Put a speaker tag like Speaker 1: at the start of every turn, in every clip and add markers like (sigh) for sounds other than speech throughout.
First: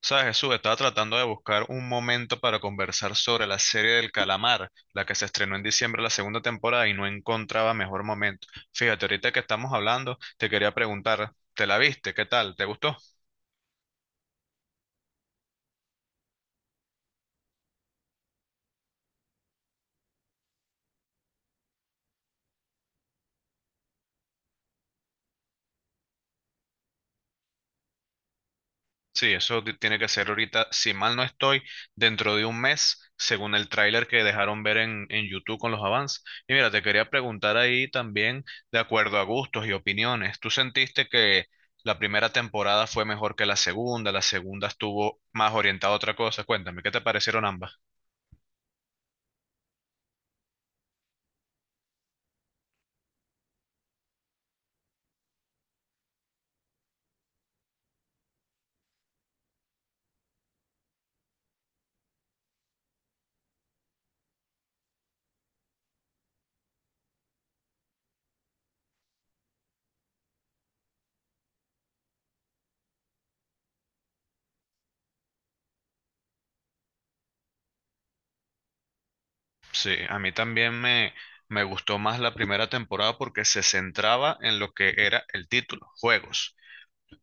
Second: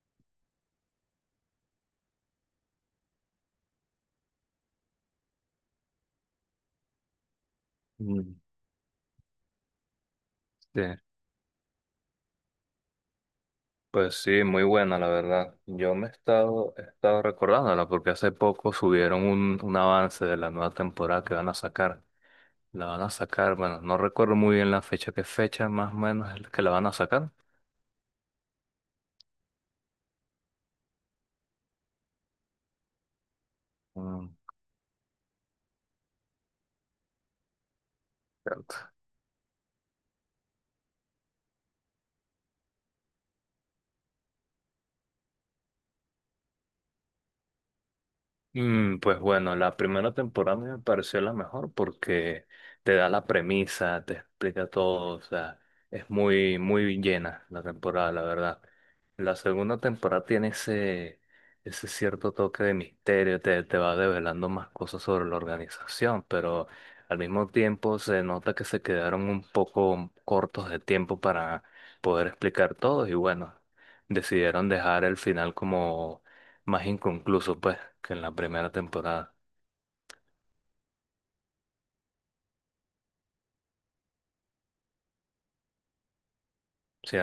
Speaker 1: Sabes, Jesús, estaba tratando de buscar un momento para conversar sobre la serie del calamar, la que se estrenó en diciembre la segunda temporada y no encontraba mejor
Speaker 2: Mm,
Speaker 1: momento. Fíjate, ahorita que estamos hablando, te quería
Speaker 2: sí,
Speaker 1: preguntar, ¿te la viste? ¿Qué tal? ¿Te gustó?
Speaker 2: pues sí, muy buena la verdad. Yo me he estado recordándola porque hace poco subieron un avance de la nueva temporada que van a sacar. La van a sacar, bueno, no recuerdo muy bien la fecha, qué fecha más o menos es que la van a sacar.
Speaker 1: Sí, eso tiene que ser ahorita, si mal no estoy, dentro de un mes, según el tráiler que
Speaker 2: Mm,
Speaker 1: dejaron ver en YouTube con los avances. Y mira, te quería preguntar ahí también, de acuerdo a gustos y opiniones, ¿tú sentiste que la primera temporada fue mejor que la segunda? La segunda estuvo más orientada a otra cosa. Cuéntame, ¿qué te parecieron ambas?
Speaker 2: Pues bueno, la primera temporada me pareció la mejor porque te da la premisa, te explica todo, o sea, es muy, muy llena la temporada, la verdad. La segunda temporada tiene ese cierto toque de misterio, te va develando más cosas sobre la organización, pero al mismo tiempo se nota que se quedaron un poco cortos de tiempo para poder explicar todo y bueno, decidieron dejar el final como más inconcluso, pues, que en la primera temporada,
Speaker 1: Sí, a mí me gustó más la primera temporada porque se centraba en lo que era el título, juegos.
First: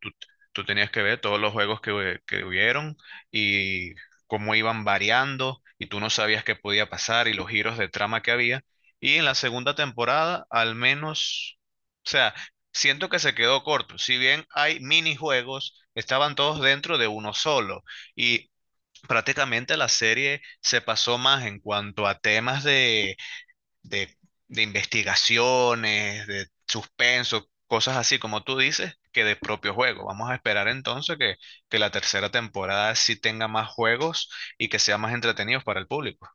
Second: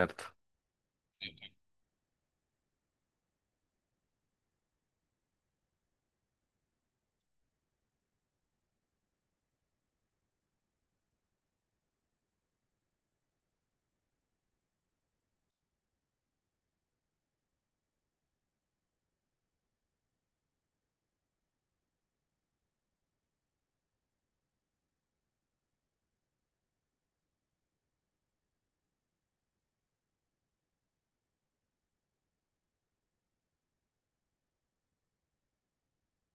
Speaker 1: tú, tú tenías que ver todos los juegos que hubieron y cómo iban variando y tú no sabías qué podía pasar y los giros de trama que había. Y en la segunda temporada, al menos, o sea, siento que se quedó corto. Si bien hay minijuegos, estaban todos dentro de uno solo. Y prácticamente la serie se pasó más en cuanto a temas de, de investigaciones, de suspenso, cosas así como tú dices, que de propio juego. Vamos a esperar entonces que la tercera temporada sí tenga más juegos y que sea más entretenidos para el público.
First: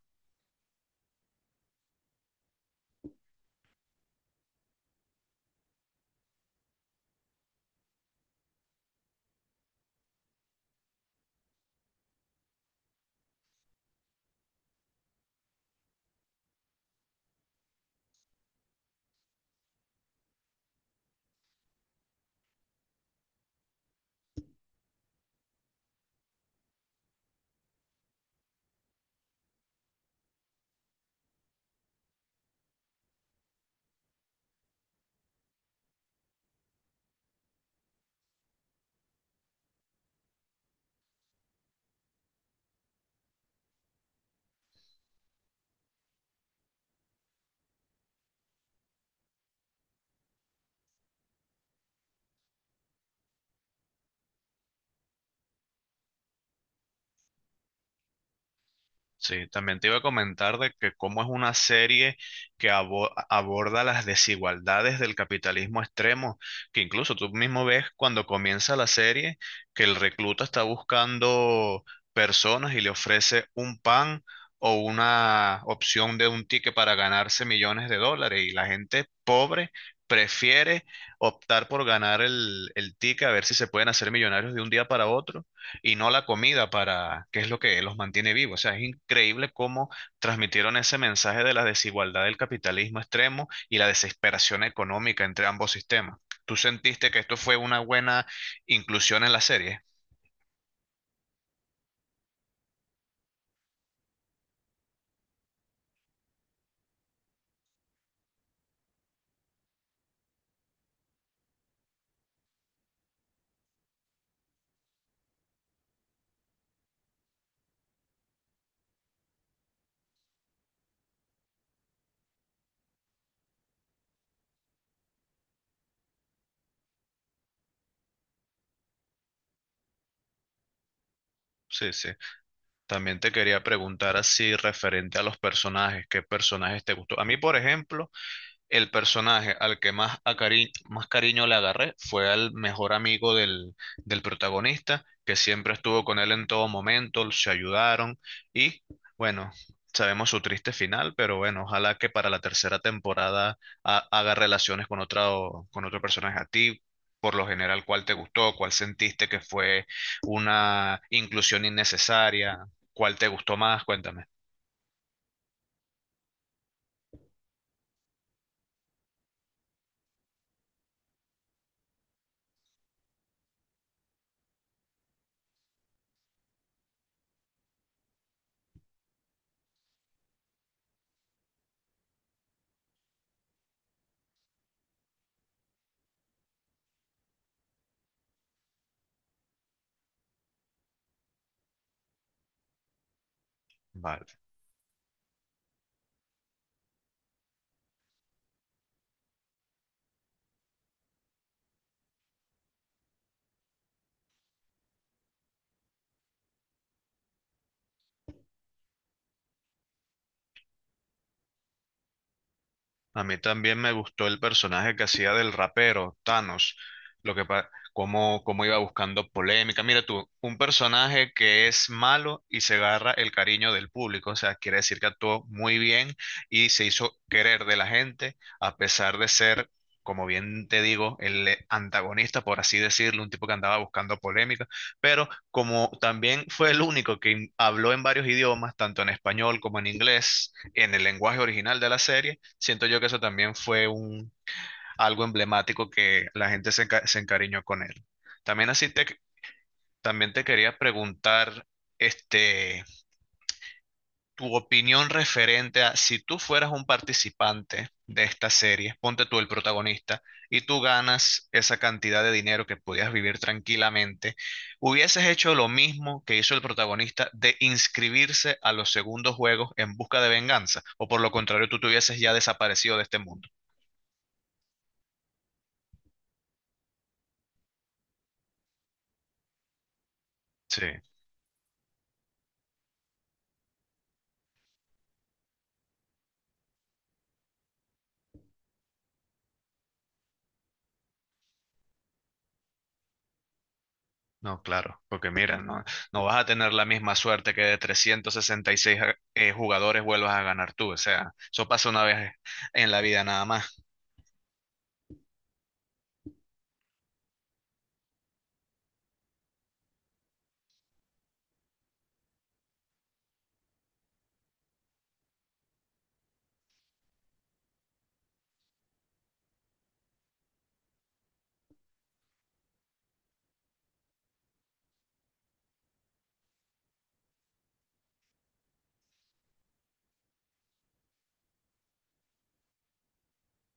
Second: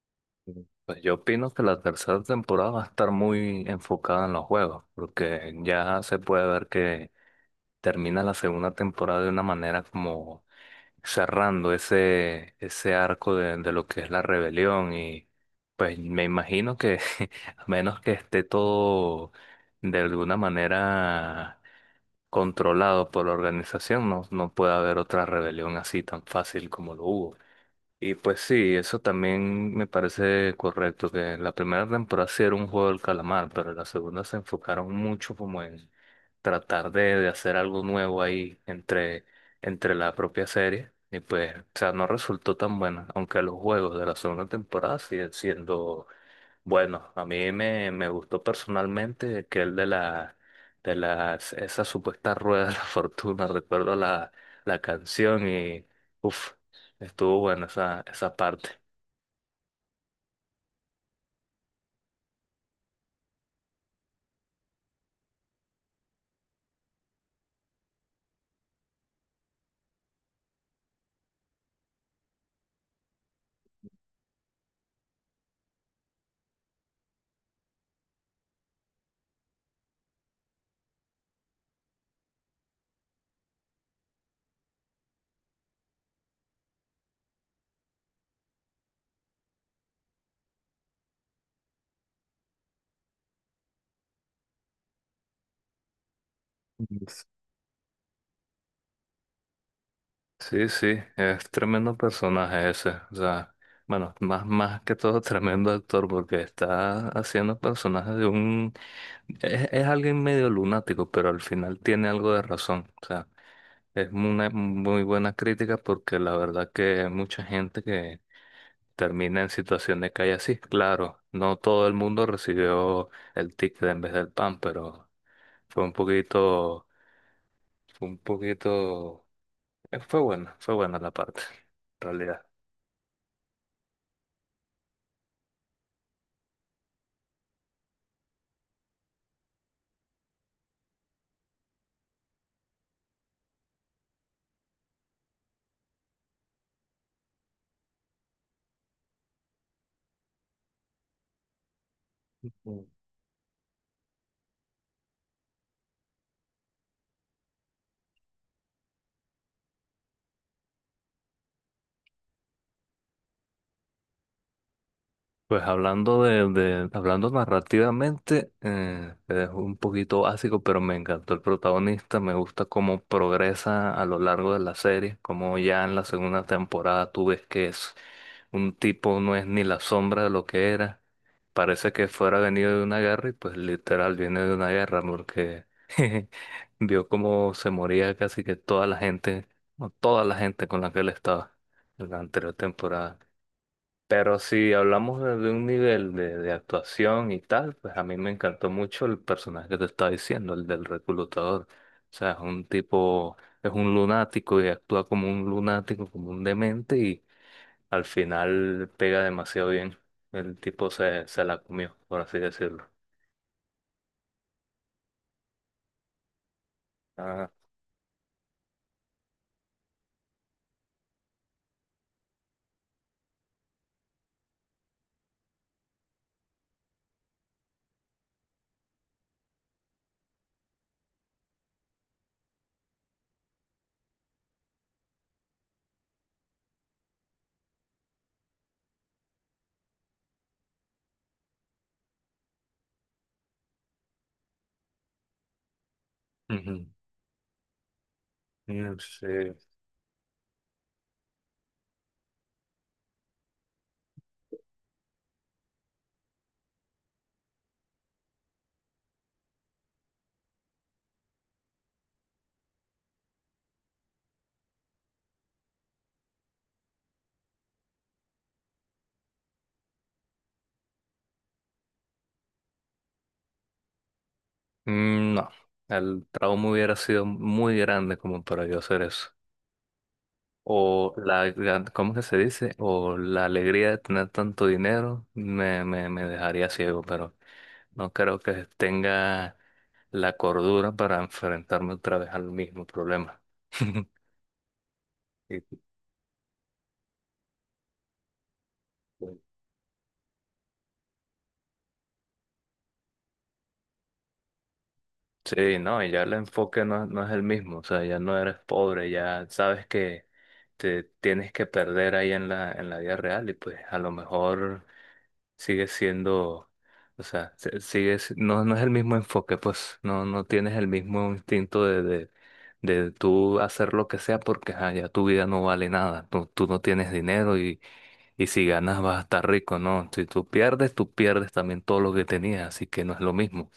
Speaker 2: Mm. Pues yo opino que la tercera temporada va a estar muy enfocada en los juegos, porque ya se puede ver que termina la segunda temporada de una manera como cerrando ese arco de lo que es la rebelión y pues me imagino que (laughs) a menos que esté todo de alguna manera controlado por la organización, no, no puede haber otra rebelión así tan fácil como lo hubo. Y pues sí, eso también me parece correcto, que la primera temporada sí era un juego del calamar, pero la segunda se enfocaron mucho como en tratar de hacer algo nuevo ahí entre, entre la propia serie. Y pues, o sea, no resultó tan buena, aunque los juegos de la segunda temporada siguen siendo bueno, a mí me gustó personalmente que el de la de las esa supuesta rueda de la (laughs) fortuna, recuerdo la canción y uff, estuvo buena esa parte.
Speaker 1: Sí, también te iba a comentar de que cómo es una serie que aborda las desigualdades del capitalismo extremo, que incluso tú mismo ves cuando comienza la serie que el recluta está buscando personas y le ofrece un pan o una opción de un ticket para ganarse millones de dólares y la gente pobre prefiere optar por ganar el ticket a ver si se pueden hacer millonarios de un día para otro y no la comida para qué es lo que los mantiene vivos. O sea, es increíble cómo transmitieron ese mensaje de la desigualdad del capitalismo extremo y la desesperación económica entre ambos sistemas. ¿Tú sentiste que
Speaker 2: Yes.
Speaker 1: esto fue una buena inclusión en la serie?
Speaker 2: Sí, sí, es tremendo personaje ese. O sea, bueno, más, más que todo (laughs) tremendo actor porque está haciendo personajes de un... Es alguien medio lunático, pero al final tiene algo de razón. O sea, es una muy buena crítica porque la verdad que hay mucha gente que termina en situación de calle así. Claro, no todo el mundo recibió el ticket en vez del pan, pero fue un poquito, fue un poquito, fue bueno, fue buena la parte,
Speaker 1: Sí,
Speaker 2: en
Speaker 1: sí.
Speaker 2: realidad.
Speaker 1: También te quería preguntar así referente a los personajes, ¿qué personajes te gustó? A mí, por ejemplo, el personaje al que más, más cariño le agarré fue al mejor amigo del protagonista, que siempre estuvo con él en todo momento, se ayudaron y bueno, sabemos su triste final, pero bueno, ojalá que para la tercera temporada haga relaciones con otra, o- con otro personaje a ti. Por lo general, ¿cuál te gustó? ¿Cuál sentiste que fue una inclusión innecesaria? ¿Cuál te gustó más? Cuéntame.
Speaker 2: Pues hablando de- hablando narrativamente, es un poquito básico, pero me encantó el protagonista, me gusta cómo progresa a lo largo de la serie, como ya en la segunda temporada tú ves que es un tipo, no es ni la sombra de lo que era, parece que fuera venido de una guerra y pues literal viene de una guerra porque (laughs) vio cómo se moría casi que toda la gente, o toda la gente con la que él estaba en la anterior temporada.
Speaker 1: Vale.
Speaker 2: Pero si hablamos de un nivel de actuación y tal, pues a mí me encantó mucho el personaje que te estaba diciendo, el del reclutador. O sea, es un tipo, es un lunático y actúa como un lunático, como un demente y al final pega demasiado bien. El tipo se, se la comió, por así decirlo.
Speaker 1: A mí también me gustó el personaje que hacía del rapero, Thanos, lo que
Speaker 2: Ah,
Speaker 1: cómo, cómo iba buscando polémica. Mira tú, un personaje que es malo y se agarra el cariño del público, o sea, quiere decir que actuó muy bien y se hizo querer de la gente, a pesar de ser, como bien te digo, el antagonista, por así decirlo, un tipo que andaba buscando polémica, pero como también fue el único que habló en varios idiomas, tanto en español como en inglés, en el lenguaje original de la serie siento yo que eso también fue algo emblemático que la gente
Speaker 2: ujú.
Speaker 1: se encariñó con él. También así
Speaker 2: Mm,
Speaker 1: te,
Speaker 2: sí.
Speaker 1: también te quería preguntar, este, tu opinión referente a si tú fueras un participante de esta serie, ponte tú el protagonista, y tú ganas esa cantidad de dinero que podías vivir tranquilamente, ¿hubieses hecho lo mismo que hizo el protagonista de inscribirse a los segundos juegos en busca de venganza? ¿O por lo contrario, tú te hubieses ya desaparecido de este mundo?
Speaker 2: Mm, no, el trauma hubiera sido muy grande como para yo hacer eso.
Speaker 1: Sí.
Speaker 2: O la, gran- ¿cómo que se dice? O la alegría de tener tanto dinero me dejaría ciego, pero no creo que tenga la cordura para enfrentarme otra vez al mismo problema. (laughs)
Speaker 1: No, claro, porque mira,
Speaker 2: Y-
Speaker 1: no, no vas a tener la misma suerte que de 366 jugadores vuelvas a ganar tú. O sea, eso pasa una vez en la vida nada más.
Speaker 2: sí, no, y ya el enfoque no, no es el mismo, o sea, ya no eres pobre, ya sabes que te tienes que perder ahí en la vida real y pues a lo mejor sigue siendo, o sea, se- sigue, si- no, no es el mismo enfoque, pues no, no tienes el mismo instinto de tú hacer lo que sea porque ajá, ya tu vida no vale nada, tú no tienes dinero y si ganas vas a estar rico, ¿no? Si tú pierdes, tú pierdes también todo lo que tenías, así que no es lo mismo.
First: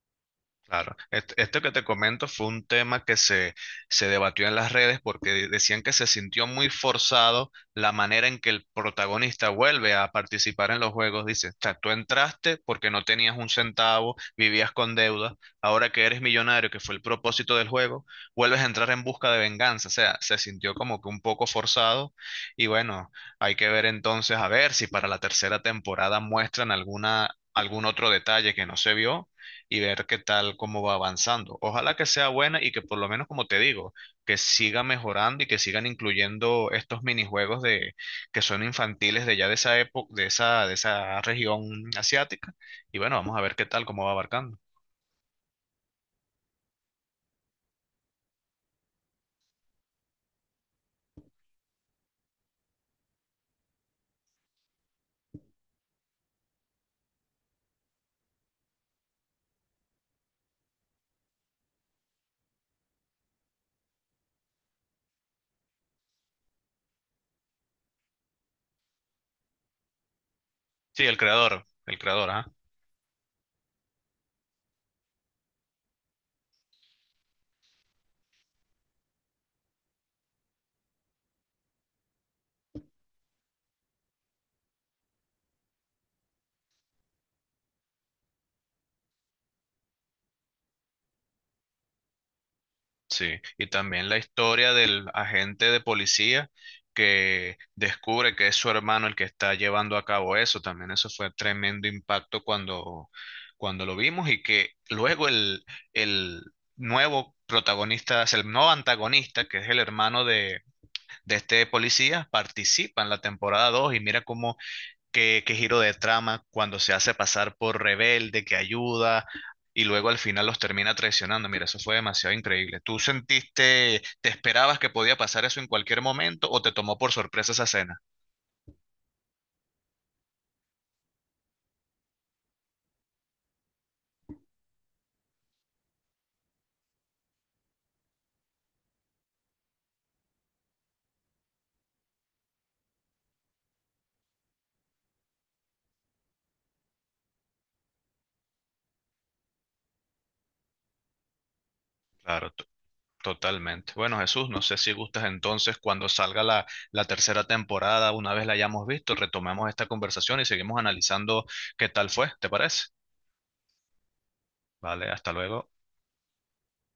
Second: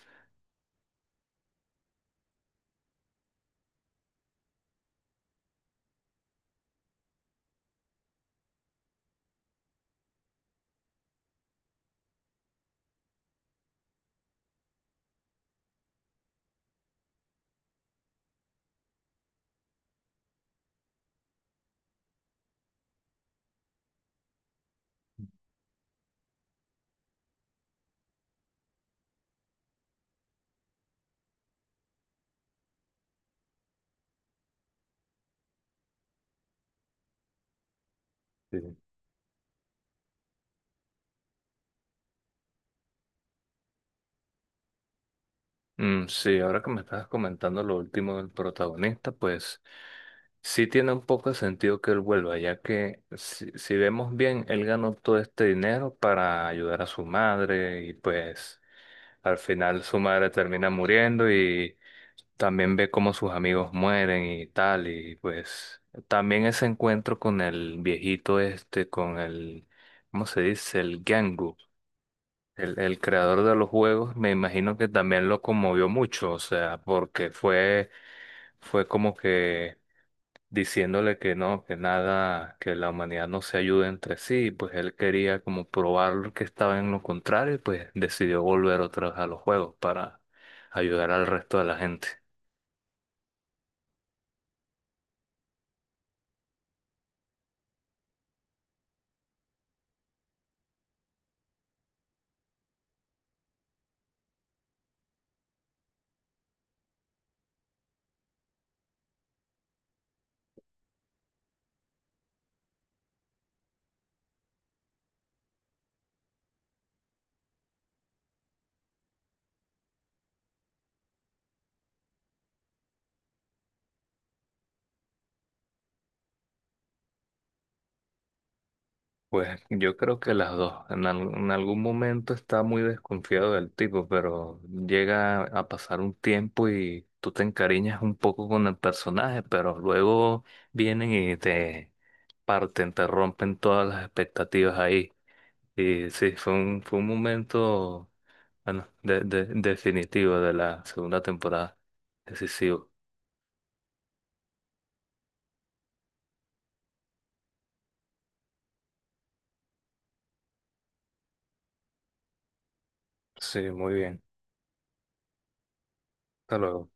Speaker 1: Claro, esto que te comento fue un tema que se debatió en las redes porque decían que se sintió muy forzado la manera en que el protagonista vuelve a participar en los juegos. Dice, o sea, tú entraste porque no tenías un centavo, vivías con deuda, ahora que eres millonario, que fue el propósito del juego, vuelves a entrar en busca de venganza. O sea, se sintió como que un poco forzado y bueno, hay que ver entonces a ver si para la tercera temporada muestran alguna, algún otro detalle que no se vio y ver qué tal, cómo va avanzando. Ojalá que sea buena y que por lo menos, como te digo, que siga mejorando y que sigan incluyendo estos minijuegos de, que son
Speaker 2: Sí.
Speaker 1: infantiles de ya de esa época, de esa región asiática. Y bueno, vamos a ver qué tal, cómo va abarcando.
Speaker 2: Mm, sí, ahora que me estás comentando lo último del protagonista, pues sí tiene un poco de sentido que él vuelva, ya que si, si vemos bien, él ganó todo este dinero para ayudar a su madre y pues al final su madre termina muriendo y también ve cómo sus amigos mueren y tal, y pues también ese encuentro con el viejito este, con el, ¿cómo se dice?
Speaker 1: Sí,
Speaker 2: El Gangu.
Speaker 1: el creador, ajá.
Speaker 2: El creador de los juegos me imagino que también lo conmovió mucho, o sea, porque fue, fue como que diciéndole que no, que nada, que la humanidad no se ayude entre sí, pues él quería como probar que estaba en lo contrario y pues decidió volver otra vez a los juegos para ayudar al resto de la gente.
Speaker 1: Sí, y también la historia del agente de policía que descubre que es su hermano el que está llevando a cabo eso, también eso fue tremendo impacto cuando lo vimos y que luego el nuevo protagonista, es el nuevo antagonista, que es el hermano de este policía, participa en la temporada 2 y mira cómo qué giro de trama cuando se hace pasar por rebelde, que ayuda y luego al final los termina traicionando. Mira, eso fue demasiado increíble. ¿Tú sentiste, te esperabas que podía pasar eso en cualquier momento o te tomó por sorpresa esa escena?
Speaker 2: Pues yo creo que las dos. En, al- en algún momento está muy desconfiado del tipo, pero llega a pasar un tiempo y tú te encariñas un poco con el personaje, pero luego vienen y te parten, te rompen todas las expectativas ahí. Y sí, fue un momento, bueno, de- definitivo de la segunda temporada.
Speaker 1: Claro,
Speaker 2: Decisivo.
Speaker 1: totalmente. Bueno, Jesús, no sé si gustas entonces cuando salga la tercera temporada, una vez la hayamos visto, retomemos esta conversación y seguimos analizando qué tal fue, ¿te parece?
Speaker 2: Sí, muy bien.
Speaker 1: Vale, hasta luego.
Speaker 2: Hasta luego.